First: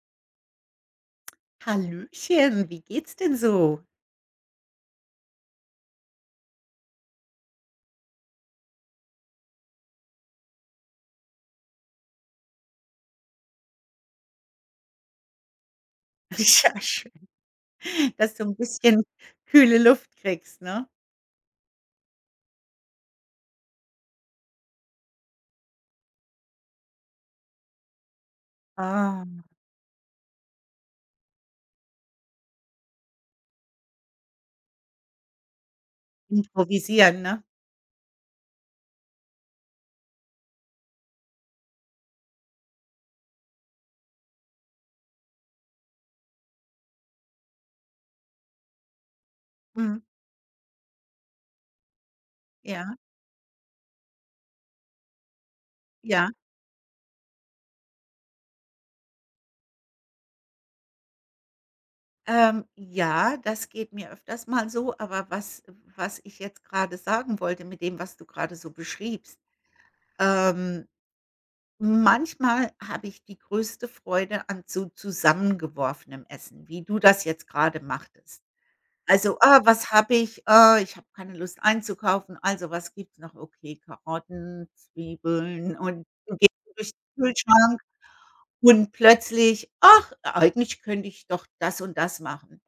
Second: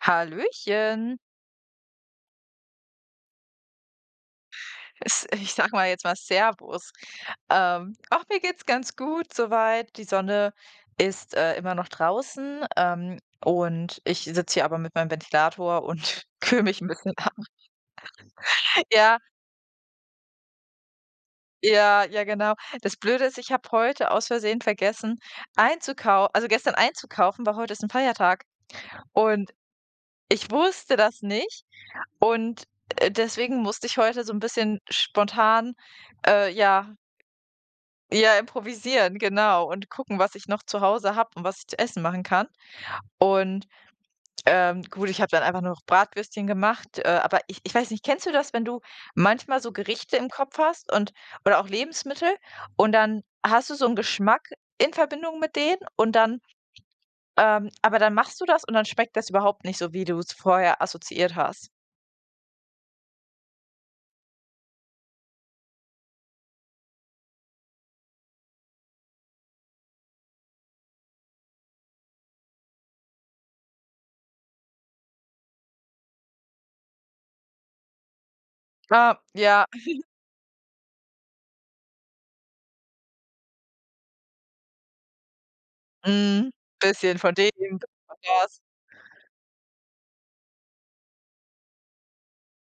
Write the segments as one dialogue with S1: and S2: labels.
S1: Hallöchen.
S2: Hallöchen, wie geht's denn so?
S1: Ich sag mal jetzt mal Servus. Auch mir geht's ganz gut soweit. Die Sonne ist immer noch draußen, und ich sitze hier aber mit meinem Ventilator und kühl
S2: Ja,
S1: mich ein bisschen
S2: schön.
S1: ab.
S2: Dass du ein bisschen
S1: Ja,
S2: kühle Luft kriegst, ne?
S1: ja, ja, genau. Das Blöde ist, ich habe heute aus Versehen vergessen einzukaufen, also gestern einzukaufen, weil heute ist ein Feiertag
S2: Ah.
S1: und ich wusste das nicht und deswegen musste ich heute so ein bisschen spontan ja.
S2: Improvisieren, ne?
S1: Ja, improvisieren, genau. Und gucken, was ich noch zu Hause habe und was ich zu essen machen kann. Und, gut, ich habe dann einfach nur noch Bratwürstchen gemacht, aber ich weiß nicht, kennst du das, wenn du manchmal so
S2: Mhm.
S1: Gerichte im Kopf hast und oder auch Lebensmittel, und
S2: Ja,
S1: dann hast du so einen Geschmack in Verbindung mit denen, und
S2: ja.
S1: dann, aber dann machst du das und dann schmeckt das überhaupt nicht so, wie du es vorher assoziiert hast.
S2: Ja, das geht mir öfters mal so, aber was ich jetzt gerade sagen wollte mit dem, was du gerade so beschriebst, ähm, manchmal habe ich die größte Freude an so zusammengeworfenem Essen, wie du das jetzt gerade machtest.
S1: Ah,
S2: Also: „Ah,
S1: ja,
S2: was habe ich? Ah, ich habe keine Lust einzukaufen. Also, was gibt's noch? Okay, Karotten, Zwiebeln“, und du
S1: mhm,
S2: gehst durch
S1: bisschen
S2: den
S1: von dem, bisschen
S2: Kühlschrank
S1: von das.
S2: und plötzlich: „Ach, eigentlich könnte ich doch das und das machen.“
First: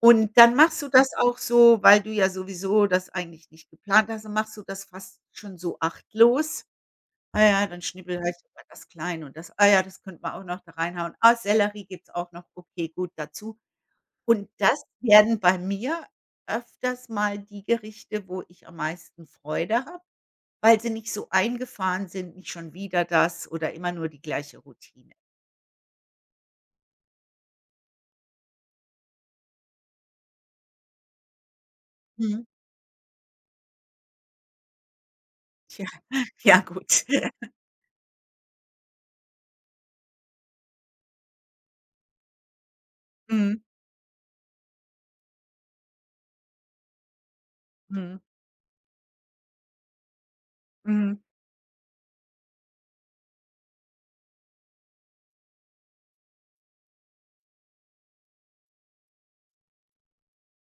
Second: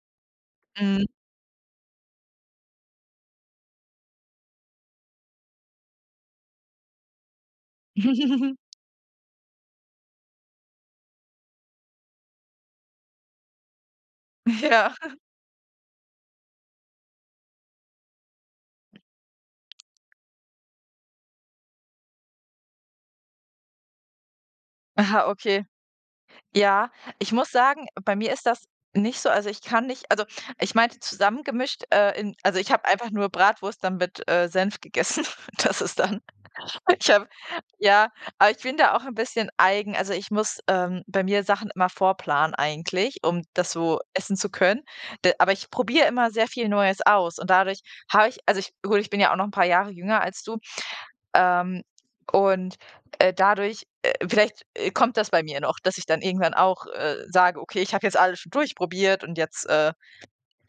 S2: Und dann machst du
S1: Mhm.
S2: das auch so, weil du ja sowieso das eigentlich nicht geplant hast, dann machst du das fast schon so achtlos. „Ah ja, dann schnippel halt mal das klein und das, ah ja, das könnte man auch noch da reinhauen. Ah, Sellerie gibt's auch noch. Okay, gut, dazu.“ Und das
S1: Ja.
S2: werden bei mir öfters mal die Gerichte, wo ich am meisten Freude habe, weil sie nicht so eingefahren sind, nicht schon wieder das oder immer nur die gleiche Routine.
S1: Aha, okay. Ja, ich muss sagen, bei mir ist das nicht so, also ich kann nicht, also ich meinte zusammengemischt, in,
S2: Mhm.
S1: also ich habe einfach nur Bratwurst dann mit, Senf gegessen. Das
S2: Tja,
S1: ist dann,
S2: ja gut.
S1: ich habe, ja, aber ich bin da auch ein bisschen eigen. Also, ich muss, bei mir Sachen immer vorplanen eigentlich, um
S2: Mhm,
S1: das so essen zu können. D aber ich probiere immer sehr viel Neues aus, und dadurch
S2: mhm,
S1: habe ich, also ich, gut, ich bin ja auch noch ein paar Jahre jünger als du.
S2: mhm.
S1: Ähm, und, dadurch vielleicht, kommt das bei mir noch, dass ich dann irgendwann auch, sage: „Okay, ich habe jetzt alles schon durchprobiert und jetzt",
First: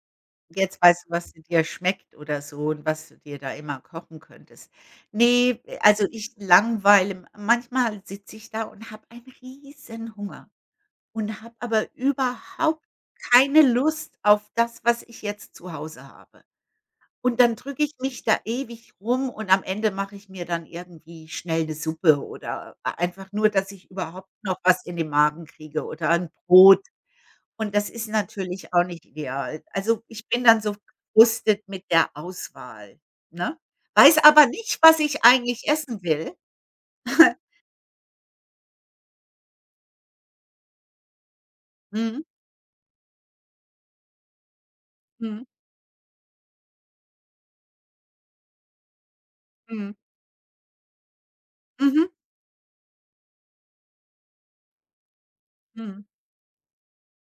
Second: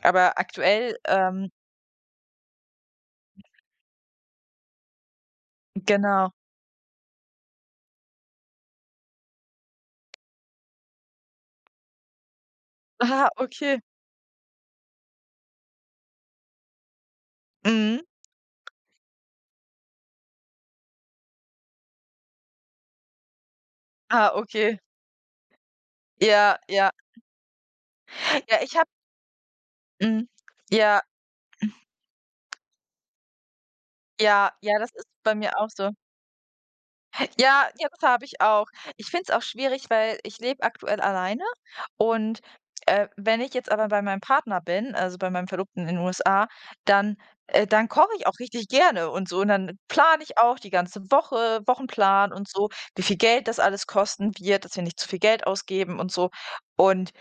S1: aber
S2: Jetzt
S1: aktuell,
S2: weißt du, was dir schmeckt oder so und was du dir da immer kochen könntest. Ne, also
S1: genau.
S2: ich langweile manchmal sitze ich da und habe einen riesen Hunger. Und habe aber überhaupt
S1: Ah,
S2: keine
S1: okay.
S2: Lust auf das, was ich jetzt zu Hause habe. Und dann drücke ich
S1: Mhm.
S2: mich da ewig rum und am Ende mache ich mir dann irgendwie schnell 'ne Suppe oder einfach nur, dass ich überhaupt
S1: Ah,
S2: noch
S1: okay.
S2: was in den Magen kriege oder 'n
S1: Ja,
S2: Brot.
S1: ja.
S2: Und das ist
S1: Ja,
S2: natürlich
S1: ich
S2: auch
S1: habe,
S2: nicht ideal. Also, ich
S1: mhm.
S2: bin dann so
S1: Ja,
S2: gefrustet mit der Auswahl, ne? Weiß aber
S1: ja,
S2: nicht,
S1: ja, das
S2: was
S1: ist
S2: ich
S1: bei mir
S2: eigentlich
S1: auch so.
S2: essen will.
S1: Ja, ja, das habe ich auch. Ich finde es auch schwierig, weil ich lebe aktuell alleine,
S2: Mhm,
S1: und, wenn ich jetzt aber bei meinem Partner bin, also bei
S2: mhm,
S1: meinem Verlobten in den USA, dann, dann koche ich auch richtig gerne und so, und dann
S2: mhm,
S1: plane ich auch die ganze Woche,
S2: mhm,
S1: Wochenplan und so, wie viel Geld das alles kosten wird, dass wir nicht zu viel Geld ausgeben
S2: mhm,
S1: und so. Und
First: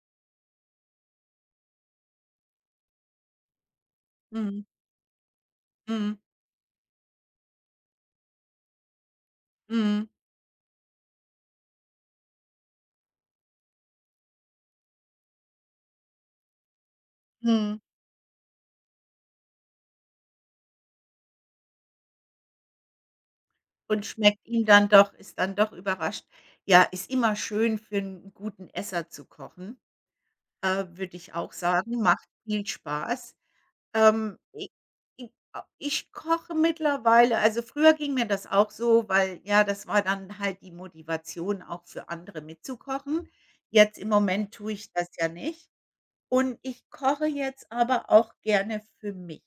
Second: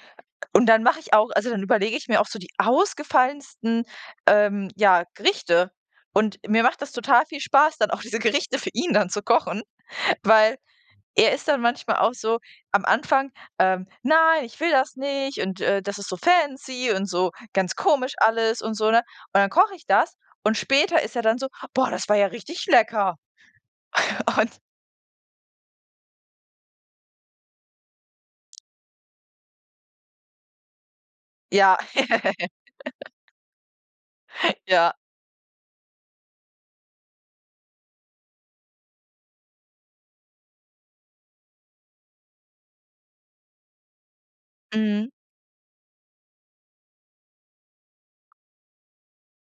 S1: und dann mache ich auch, also dann überlege ich mir auch so die ausgefallensten,
S2: mhm,
S1: ja, Gerichte.
S2: mhm,
S1: Und mir macht das total viel Spaß, dann auch diese Gerichte für ihn dann zu kochen,
S2: mhm,
S1: weil er ist dann manchmal auch so am Anfang, „Nein, ich will das nicht und, das ist so fancy und so ganz
S2: mhm.
S1: komisch alles und so", ne? Und dann koche ich das und später ist er dann so: „Boah, das war ja richtig lecker."
S2: Und schmeckt
S1: Und
S2: ihm dann doch ist dann doch überrascht. Ja, ist immer schön für 'n guten Esser zu kochen, würde ich auch
S1: ja,
S2: sagen, macht viel Spaß. I
S1: ja.
S2: i a Ich koche mittlerweile, also, früher ging mir das auch so, weil ja, das war dann halt die Motivation, auch für andere mitzukochen. Jetzt im Moment tue ich das
S1: Mhm.
S2: ja nicht. Und ich koche jetzt aber auch gerne für mich,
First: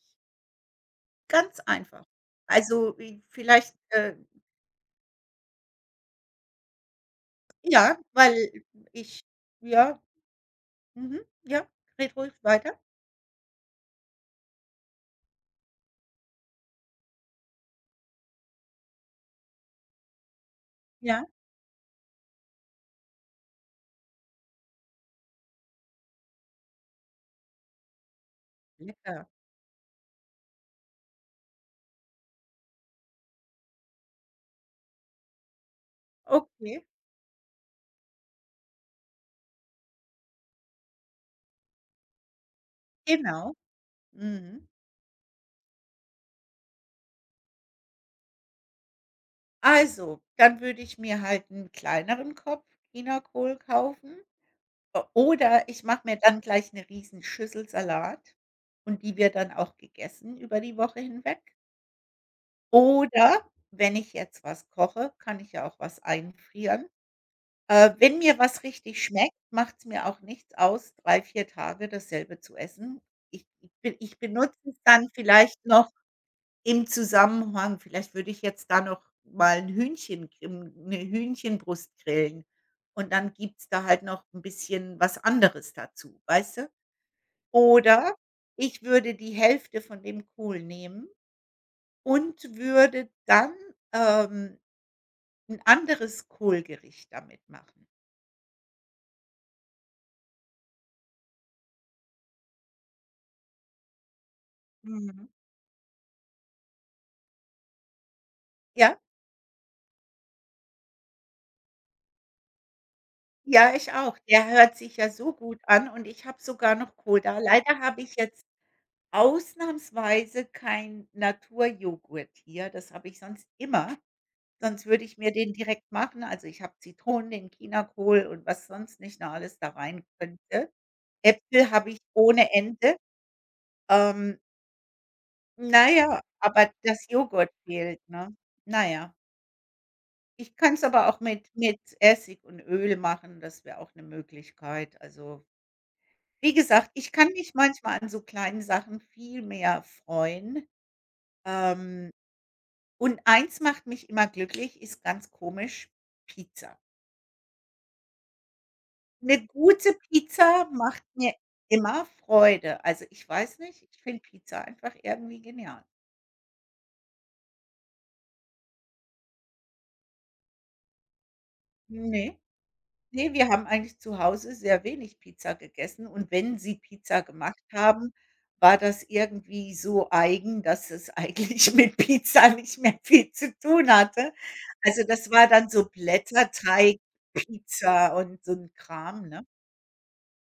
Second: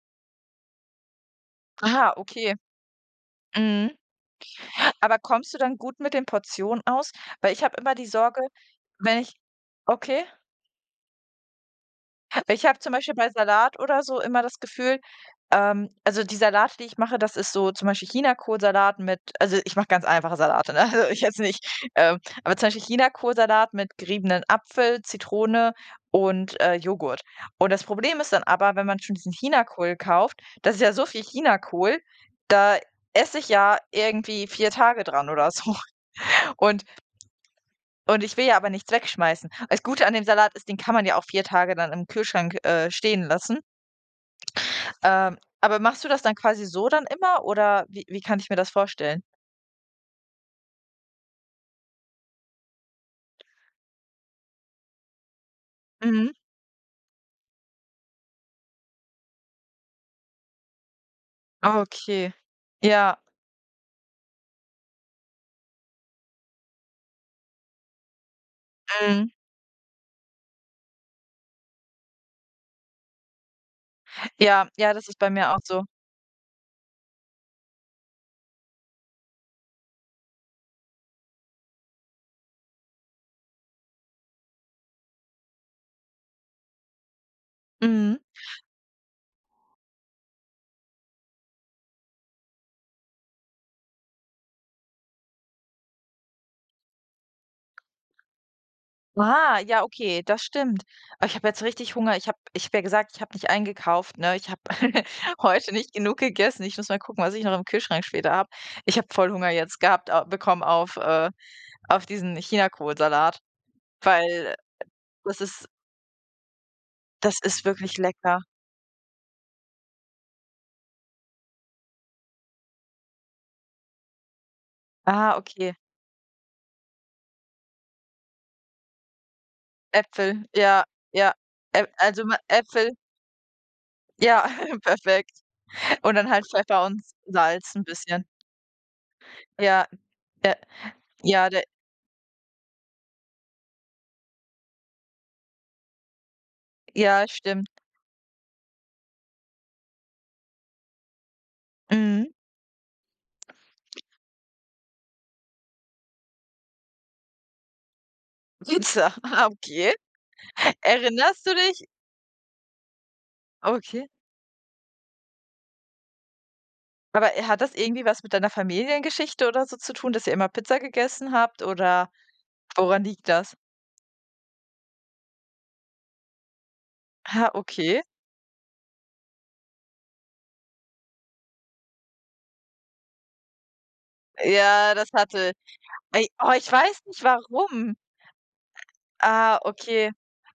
S2: ganz einfach.
S1: Aha, okay.
S2: Also, i vielleicht,
S1: Mhm. Aber kommst du dann gut mit den Portionen aus? Weil ich habe immer
S2: Ja,
S1: die Sorge,
S2: weil
S1: wenn
S2: ich
S1: ich,
S2: ja,
S1: okay.
S2: mhm, ja, red ruhig
S1: Ich
S2: weiter.
S1: habe zum Beispiel bei Salat oder so immer das Gefühl, also die Salate, die ich mache, das ist so zum Beispiel Chinakohlsalat mit, also ich mache ganz einfache Salate, ne? Also ich
S2: Ja,
S1: jetzt nicht, ähm aber zum Beispiel Chinakohlsalat mit geriebenen Apfel, Zitrone und, Joghurt. Und das Problem ist dann aber, wenn man schon
S2: lecker.
S1: diesen Chinakohl kauft, das ist ja so viel Chinakohl, da esse ich ja irgendwie 4 Tage dran oder so.
S2: Okay,
S1: Und und ich will ja aber nichts wegschmeißen. Das Gute an dem Salat ist, den kann man ja auch 4 Tage dann im Kühlschrank, stehen
S2: genau.
S1: lassen.
S2: Mhm.
S1: Aber machst du das dann quasi so dann immer oder wie kann ich mir das vorstellen?
S2: Also, dann würde ich mir halt 'n kleineren Kopf Chinakohl kaufen o oder ich mache mir
S1: Mhm.
S2: dann gleich 'ne Riesenschüssel Salat und die wird dann auch gegessen über die Woche hinweg.
S1: Okay. Ja,
S2: Oder wenn ich jetzt was koche, kann ich ja auch was einfrieren. Wenn mir was richtig
S1: mhm.
S2: schmeckt, macht's mir auch nichts aus, 3 4 Tage dasselbe zu essen. Ich benutze
S1: Ja,
S2: es
S1: ja, das
S2: dann
S1: ist bei mir auch
S2: vielleicht
S1: so.
S2: noch im Zusammenhang, vielleicht würde ich jetzt da noch mal ein Hühnchen grim 'ne Hühnchenbrust grillen und dann gibt's da halt noch ein bisschen was anderes dazu, weißt du? Oder
S1: Mhm.
S2: ich würde die Hälfte von dem Kohl nehmen und würde dann, ähm, 'n anderes Kohlgericht damit machen.
S1: Ah, ja, okay, das stimmt. Aber ich habe jetzt richtig Hunger. Ich habe ja gesagt, ich habe nicht eingekauft, ne? Ich habe
S2: Mhm.
S1: heute nicht genug gegessen. Ich muss mal gucken, was ich noch im Kühlschrank später habe. Ich
S2: Ja?
S1: habe voll Hunger jetzt gehabt, au bekommen auf diesen Chinakohlsalat,
S2: Ja, ich auch. Der
S1: weil
S2: hört sich ja so
S1: das
S2: gut
S1: ist
S2: an und ich habe sogar noch
S1: das
S2: Koda.
S1: ist
S2: Leider
S1: wirklich
S2: habe ich
S1: lecker.
S2: jetzt ausnahmsweise kein Naturjoghurt hier. Das habe ich sonst immer, sonst würde ich mir
S1: Ah,
S2: den
S1: okay.
S2: direkt machen. Also, ich habe Zitronen, den Chinakohl und was sonst nicht noch alles da rein
S1: Äpfel,
S2: könnte.
S1: ja, ja.
S2: Äpfel
S1: Äp
S2: habe ich
S1: Also, ma
S2: ohne
S1: Äpfel,
S2: Ende. Ähm,
S1: ja, perfekt.
S2: na
S1: Und
S2: ja,
S1: dann halt
S2: aber
S1: Pfeffer und
S2: das Joghurt
S1: Salz 'n
S2: fehlt,
S1: bisschen.
S2: ne? Na ja.
S1: Ja,
S2: Ich
S1: der,
S2: kann es aber auch mit
S1: ja, der,
S2: mit Essig und Öl machen, das wäre auch eine Möglichkeit, also wie gesagt, ich
S1: ja,
S2: kann mich
S1: stimmt.
S2: manchmal an so kleinen Sachen viel mehr freuen. Ähm,
S1: Mhm.
S2: und eins macht mich immer glücklich, ist ganz komisch, Pizza.
S1: Pizza, ah,
S2: 'Ne gute
S1: okay.
S2: Pizza macht mir
S1: Erinnerst du dich?
S2: immer Freude. Also, ich weiß nicht, ich
S1: Okay.
S2: finde Pizza einfach irgendwie genial.
S1: Aber, hat das irgendwie was mit deiner Familiengeschichte oder so zu tun, dass ihr immer Pizza gegessen habt, oder
S2: Ne.
S1: woran liegt
S2: Ne, wir
S1: das?
S2: haben eigentlich zu Hause sehr wenig Pizza gegessen und wenn sie Pizza
S1: Ah,
S2: gemacht
S1: okay.
S2: haben, war das irgendwie so eigen, dass es eigentlich mit Pizza nicht mehr viel zu tun hatte.
S1: Ja,
S2: Also,
S1: das
S2: das war
S1: hatte,
S2: dann so
S1: ey, oh, ich weiß nicht warum.
S2: Blätterteigpizza und so 'n Kram, ne?
S1: Ah, okay.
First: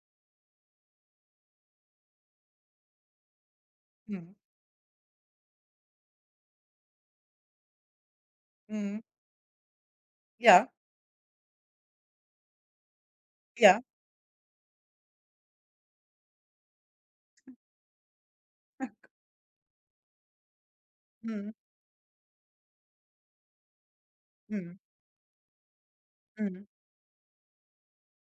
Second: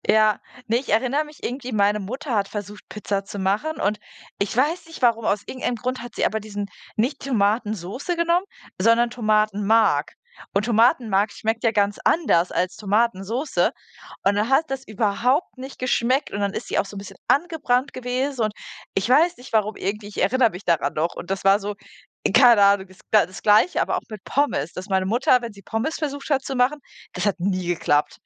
S1: Ja. Ne, ich erinnere mich irgendwie, meine Mutter hat versucht, Pizza zu machen, und
S2: Mhm.
S1: ich weiß nicht warum, aus irgendeinem Grund hat sie aber diesen nicht Tomatensoße genommen,
S2: Mhm.
S1: sondern Tomatenmark. Und
S2: Ja,
S1: Tomatenmark schmeckt ja ganz anders als Tomatensoße.
S2: ja.
S1: Und dann hat das überhaupt nicht geschmeckt, und dann ist sie auch so ein bisschen angebrannt gewesen, und ich weiß nicht warum irgendwie, ich erinnere mich daran noch und das
S2: Mhm.
S1: war so, keine Ahnung, das Gleiche, aber auch mit Pommes,
S2: Mhm.
S1: dass meine Mutter, wenn sie Pommes versucht hat zu
S2: Mhm.
S1: machen, das hat nie geklappt.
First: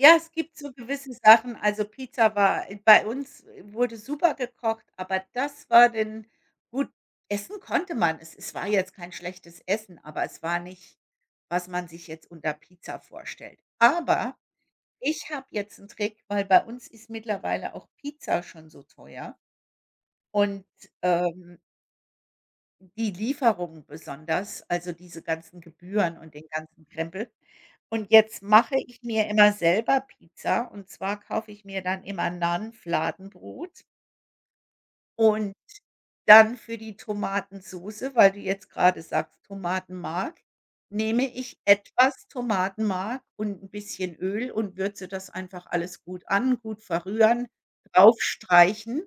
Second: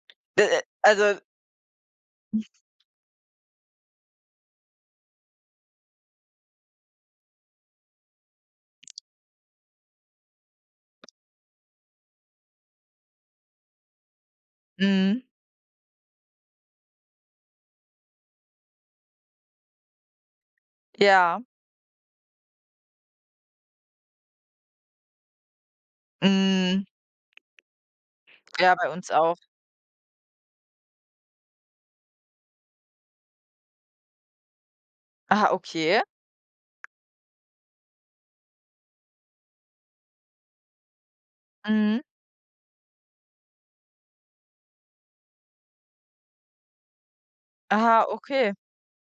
S2: Ja, es
S1: Äh,
S2: gibt
S1: äh,
S2: so gewisse
S1: also
S2: Sachen. Also, Pizza war bei uns wurde super gekocht, aber das war denn gut, essen konnte man. Es war jetzt kein schlechtes Essen, aber es war nicht, was man sich jetzt unter Pizza vorstellt. Aber
S1: mhm,
S2: ich habe jetzt einen Trick, weil bei uns ist mittlerweile auch Pizza schon so teuer und,
S1: ja,
S2: ähm die Lieferung besonders, also diese ganzen Gebühren und den
S1: mhm,
S2: ganzen Krempel. Und jetzt mache
S1: ja, bei
S2: ich
S1: uns
S2: mir
S1: auch.
S2: immer selber Pizza und zwar kaufe ich mir dann immer Nan-Fladenbrot
S1: Aha,
S2: und
S1: okay.
S2: dann für die Tomatensoße, weil du jetzt gerade sagst, Tomatenmark, nehme ich
S1: Mhm.
S2: etwas Tomatenmark und ein bisschen Öl und würze das einfach alles gut an, gut verrühren,
S1: Aha, okay.
S2: draufstreichen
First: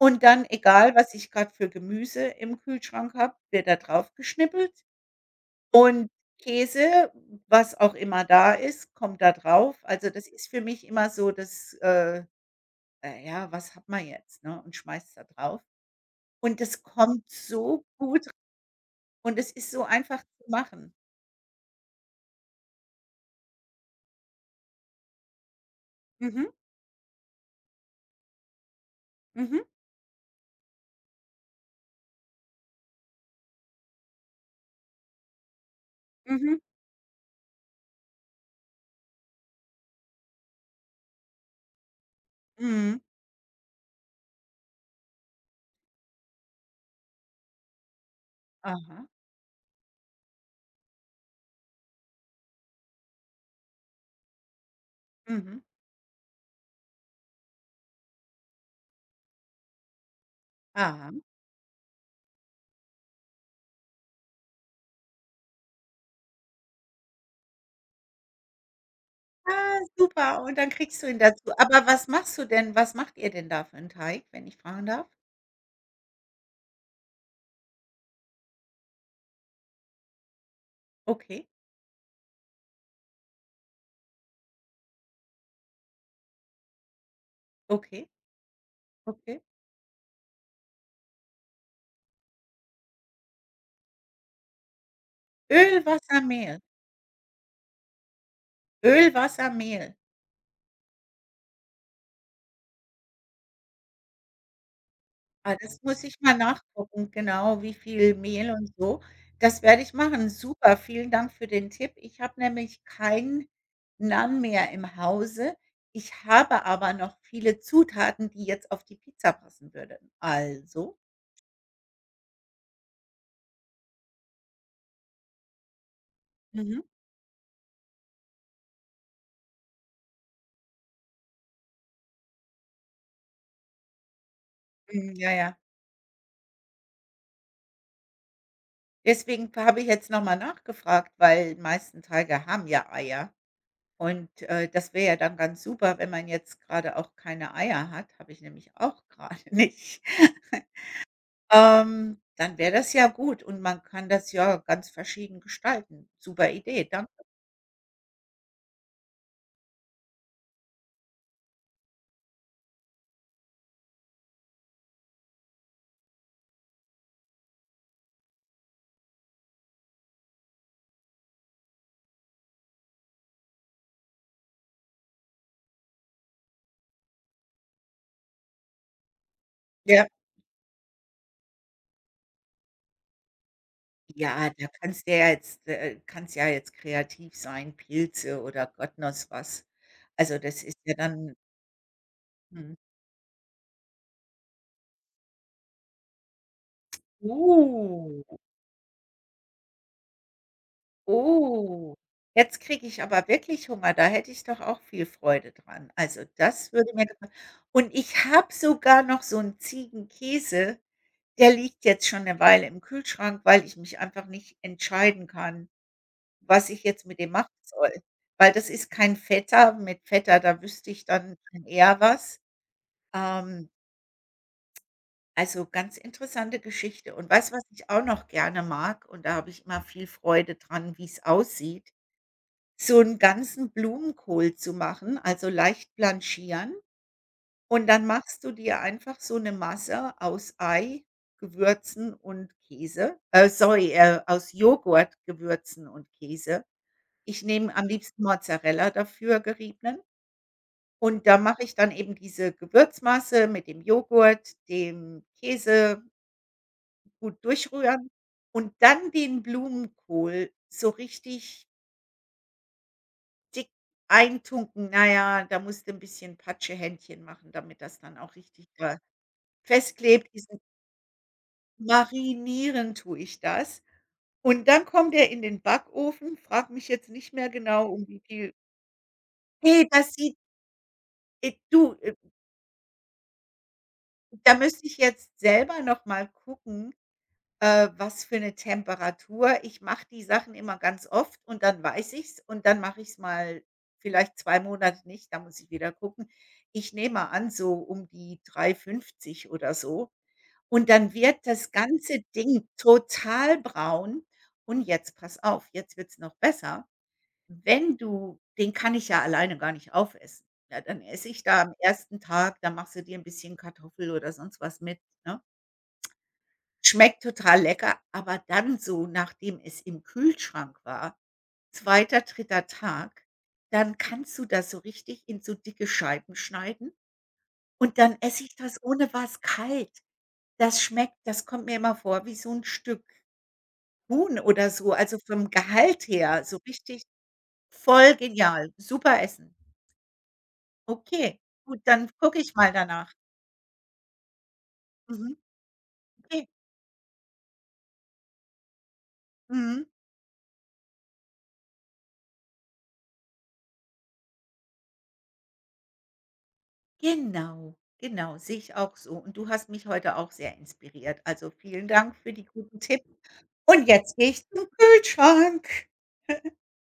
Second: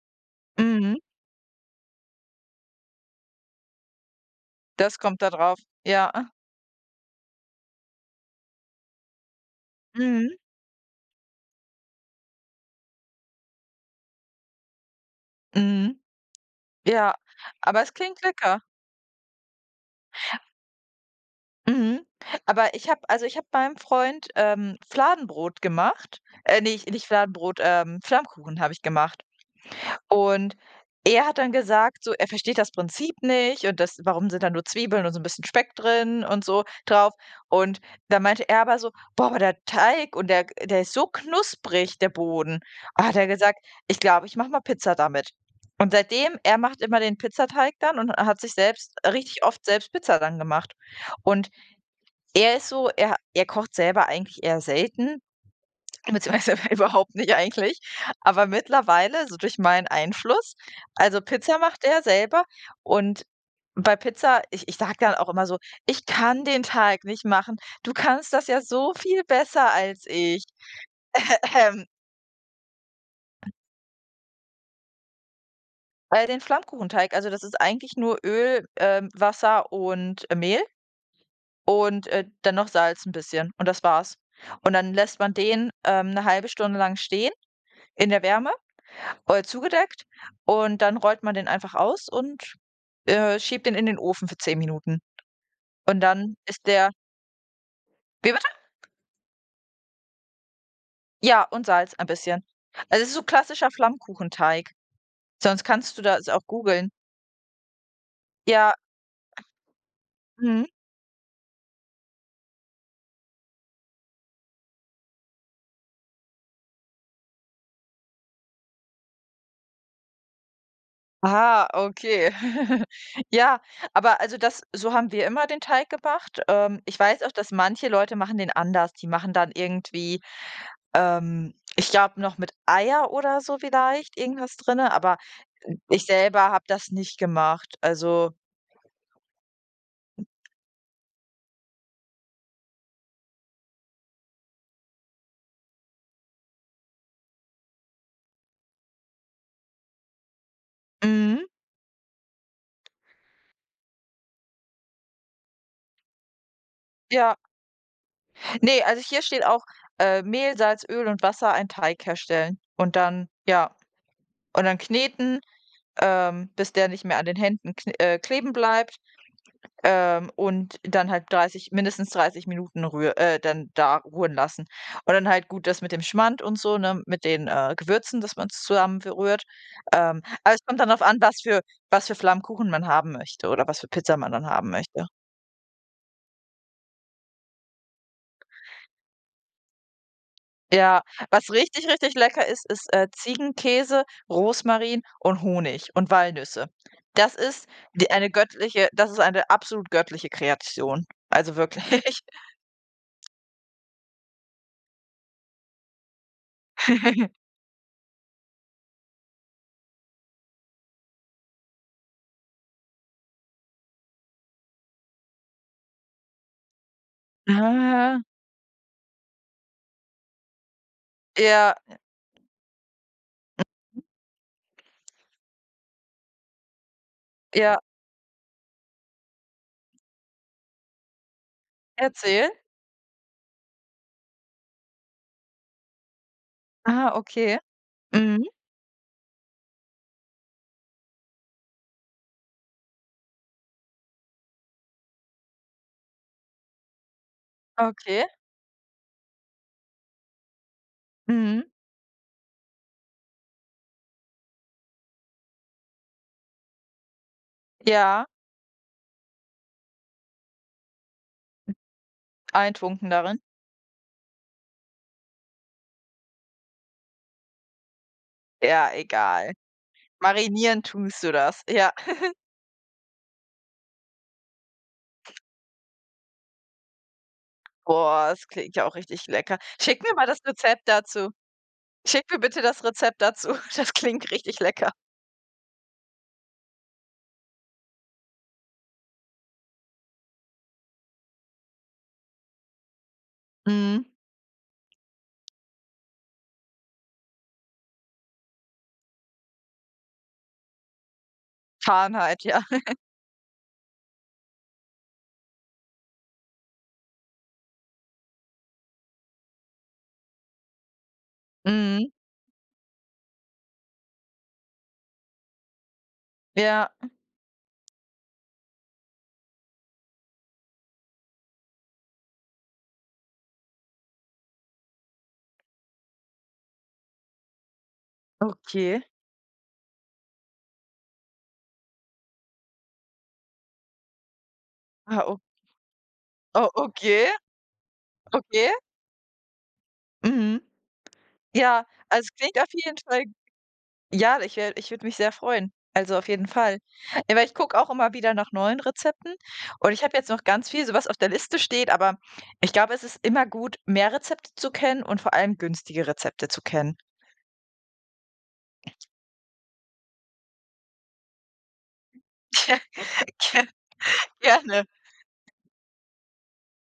S2: und dann, egal
S1: Mhm,
S2: was ich gerade für Gemüse im Kühlschrank habe, wird da drauf geschnippelt
S1: das kommt da drauf.
S2: und
S1: Ja,
S2: Käse, was auch immer da ist, kommt da drauf. Also, das
S1: mhm,
S2: ist für mich immer so das, ja, was hat man jetzt, ne, und schmeißt da drauf.
S1: mhm,
S2: Und das
S1: ja,
S2: kommt
S1: aber
S2: so
S1: es klingt
S2: gut
S1: lecker.
S2: und es ist so einfach zu machen.
S1: Mhm, aber ich habe, also ich habe meinem Freund, Fladenbrot gemacht.
S2: Mhm,
S1: Ne, nicht Fladenbrot, Flammkuchen habe ich gemacht.
S2: mhm,
S1: Und er hat dann gesagt, so, er versteht das Prinzip nicht und das, warum sind da nur Zwiebeln und so ein bisschen Speck drin und
S2: mhm,
S1: so drauf. Und da meinte er aber so: „Boah, aber der Teig und der ist so knusprig, der Boden."
S2: mhm,
S1: Ah, hat er gesagt: „Ich glaube, ich mache mal Pizza damit." Und seitdem, er macht immer den Pizzateig dann, und hat sich selbst
S2: aha,
S1: richtig oft selbst Pizza dann gemacht. Und er ist so, er kocht selber eigentlich eher selten,
S2: mhm,
S1: beziehungsweise überhaupt nicht eigentlich. Aber mittlerweile, so durch meinen Einfluss,
S2: aha.
S1: also Pizza macht er selber, und bei Pizza, ich sage dann auch immer so: „Ich kann den Teig nicht machen. Du kannst das ja so viel besser
S2: Ah,
S1: als
S2: super,
S1: ich."
S2: und dann kriegst du ihn dazu. Aber
S1: Ähm,
S2: was machst du denn was macht ihr denn da für 'n Teig, wenn ich fragen darf?
S1: den Flammkuchenteig, also das ist eigentlich nur Öl, Wasser und Mehl
S2: Okay,
S1: und, dann noch Salz ein bisschen, und das war's. Und dann lässt man den, 'ne halbe Stunde lang stehen
S2: okay,
S1: in der Wärme,
S2: okay.
S1: zugedeckt, und dann rollt man den einfach aus und, schiebt den in den Ofen für 10 Minuten.
S2: Öl,
S1: Und
S2: Wasser,
S1: dann
S2: Mehl.
S1: ist der, wie bitte?
S2: Öl, Wasser, Mehl.
S1: Ja, und Salz ein bisschen. Also, es ist so klassischer Flammkuchenteig.
S2: Ah,
S1: Sonst
S2: das
S1: kannst du
S2: muss ich
S1: das
S2: mal
S1: auch googeln.
S2: nachgucken, genau, wie viel Mehl und
S1: Ja,
S2: so. Das werde ich machen.
S1: mhm.
S2: Super, vielen Dank für den Tipp. Ich habe nämlich keinen Naan mehr im Hause. Ich habe aber noch viele Zutaten, die jetzt auf die Pizza passen würden. Also
S1: Ah, okay. Ja, aber also das, so haben wir immer den Teig gemacht.
S2: mhm,
S1: Ich weiß auch, dass manche Leute machen den anders. Die machen dann irgendwie. Ich glaube noch mit Eier oder so vielleicht irgendwas drinne,
S2: hm,
S1: aber
S2: ja, ja.
S1: ich selber habe das nicht gemacht. Also
S2: Deswegen habe ich jetzt noch mal nachgefragt, weil meisten Teige haben ja Eier. Und, das wäre ja dann ganz super, wenn man jetzt gerade auch keine Eier hat, habe ich nämlich auch gerade nicht.
S1: mhm,
S2: Dann wäre das ja gut und man kann das ja ganz verschieden gestalten. Super Idee, danke.
S1: ja. Ne, also hier steht auch, Mehl, Salz, Öl und Wasser einen Teig herstellen, und dann, ja, und dann kneten, bis der nicht mehr an den Händen kn kleben bleibt. Und dann halt 30, mindestens 30 Minuten rühr dann da ruhen lassen. Und dann halt gut das mit dem Schmand und so, ne, mit den, Gewürzen, dass man's zusammen verrührt.
S2: Ja.
S1: Aber es kommt dann drauf an, was für Flammkuchen man haben möchte oder was für Pizza man dann
S2: Ja, da
S1: haben möchte.
S2: kannst dir ja jetzt kannst ja jetzt kreativ sein, Pilze oder Gott knows was. Also, das ist ja
S1: Ja,
S2: dann
S1: was richtig, richtig lecker ist,
S2: mhm.
S1: ist, Ziegenkäse, Rosmarin und Honig und Walnüsse. Das ist die eine
S2: Uh,
S1: göttliche das ist eine absolut göttliche Kreation. Also
S2: oh.
S1: wirklich.
S2: Jetzt kriege ich aber wirklich Hunger, da hätte ich doch auch viel Freude dran. Also, das würde mir gefallen. Und ich habe sogar noch so 'n Ziegenkäse. Der liegt jetzt schon 'ne Weile im Kühlschrank, weil ich mich einfach nicht entscheiden kann, was ich jetzt mit dem machen soll.
S1: Ah,
S2: Weil das ist kein Feta. Mit Feta, da wüsste ich dann schon
S1: ja,
S2: eher was. Ähm, also, ganz interessante Geschichte. Und weißt du, was
S1: ja.
S2: ich auch noch gerne mag? Und da habe ich immer viel Freude dran, wie's aussieht,
S1: Erzähl.
S2: so 'n ganzen Blumenkohl zu machen, also leicht blanchieren.
S1: Ah, okay.
S2: Und dann machst
S1: Mhm.
S2: du dir einfach so 'ne Masse aus Ei, Gewürzen und Käse sorry, aus Joghurt, Gewürzen und Käse. Ich nehme am liebsten
S1: Okay.
S2: Mozzarella dafür, geriebenen. Und da mache
S1: Mhm.
S2: ich dann eben diese Gewürzmasse mit dem Joghurt, dem Käse, gut durchrühren
S1: Ja,
S2: und dann den Blumenkohl so richtig
S1: eintunken darin.
S2: dick eintunken. Na ja, da musst du 'n bisschen Patschehändchen machen, damit das dann auch richtig
S1: Ja,
S2: da
S1: egal.
S2: festklebt, diesen
S1: Marinieren tust du das. Ja.
S2: marinieren tue ich das. Und dann kommt der in den Backofen. Frag mich jetzt nicht mehr genau, um wie
S1: Boah, das
S2: viel,
S1: klingt ja auch richtig lecker.
S2: ne,
S1: Schick
S2: das
S1: mir mal
S2: sieht
S1: das Rezept dazu.
S2: äh, du, äh,
S1: Schick mir bitte das Rezept dazu. Das klingt
S2: da
S1: richtig
S2: müsste
S1: lecker.
S2: ich jetzt selber noch mal gucken, was für 'ne Temperatur, ich mache die Sachen immer ganz oft und dann weiß ich's und dann mache ich's mal
S1: Mhm.
S2: vielleicht 2 Monate nicht, da muss ich wieder gucken. Ich nehme mal an, so um die 350 oder so. Und dann wird das ganze
S1: Fahrenheit, ja.
S2: Ding total braun. Und jetzt pass auf, jetzt wird's noch besser. Wenn du den kann ich ja alleine gar nicht aufessen. Ja, dann esse ich da am
S1: Mhm.
S2: ersten Tag, dann machst du dir 'n bisschen Kartoffel oder sonst was mit, ne?
S1: Ja,
S2: Schmeckt total lecker, aber dann so, nachdem es im Kühlschrank war, zweiter, dritter Tag, dann kannst du das so richtig in so dicke Scheiben schneiden und dann esse ich das
S1: okay.
S2: ohne was kalt. Das schmeckt das kommt mir immer vor wie so 'n Stück. Huhn oder so, also
S1: Ah, o
S2: vom Gehalt her, so
S1: oh,
S2: richtig
S1: okay,
S2: voll genial,
S1: okay.
S2: super Essen.
S1: Mhm.
S2: Okay, gut,
S1: Ja,
S2: dann
S1: also, es
S2: gucke ich
S1: klingt
S2: mal
S1: auf jeden
S2: danach.
S1: Fall. Ja, ich würde mich sehr
S2: Mhm,
S1: freuen. Also, auf jeden
S2: okay,
S1: Fall. Ja, weil ich gucke auch immer wieder nach neuen Rezepten,
S2: mhm.
S1: und ich habe jetzt noch ganz viel so, was auf der Liste steht, aber ich glaube, es ist immer gut, mehr Rezepte zu kennen und vor allem günstige Rezepte zu kennen.
S2: Genau, genau, sehe ich auch so. Und du hast mich heute auch sehr inspiriert. Also, vielen Dank für die guten
S1: Ja,
S2: Tipps. Und jetzt gehe ich zum
S1: gerne.
S2: Kühlschrank.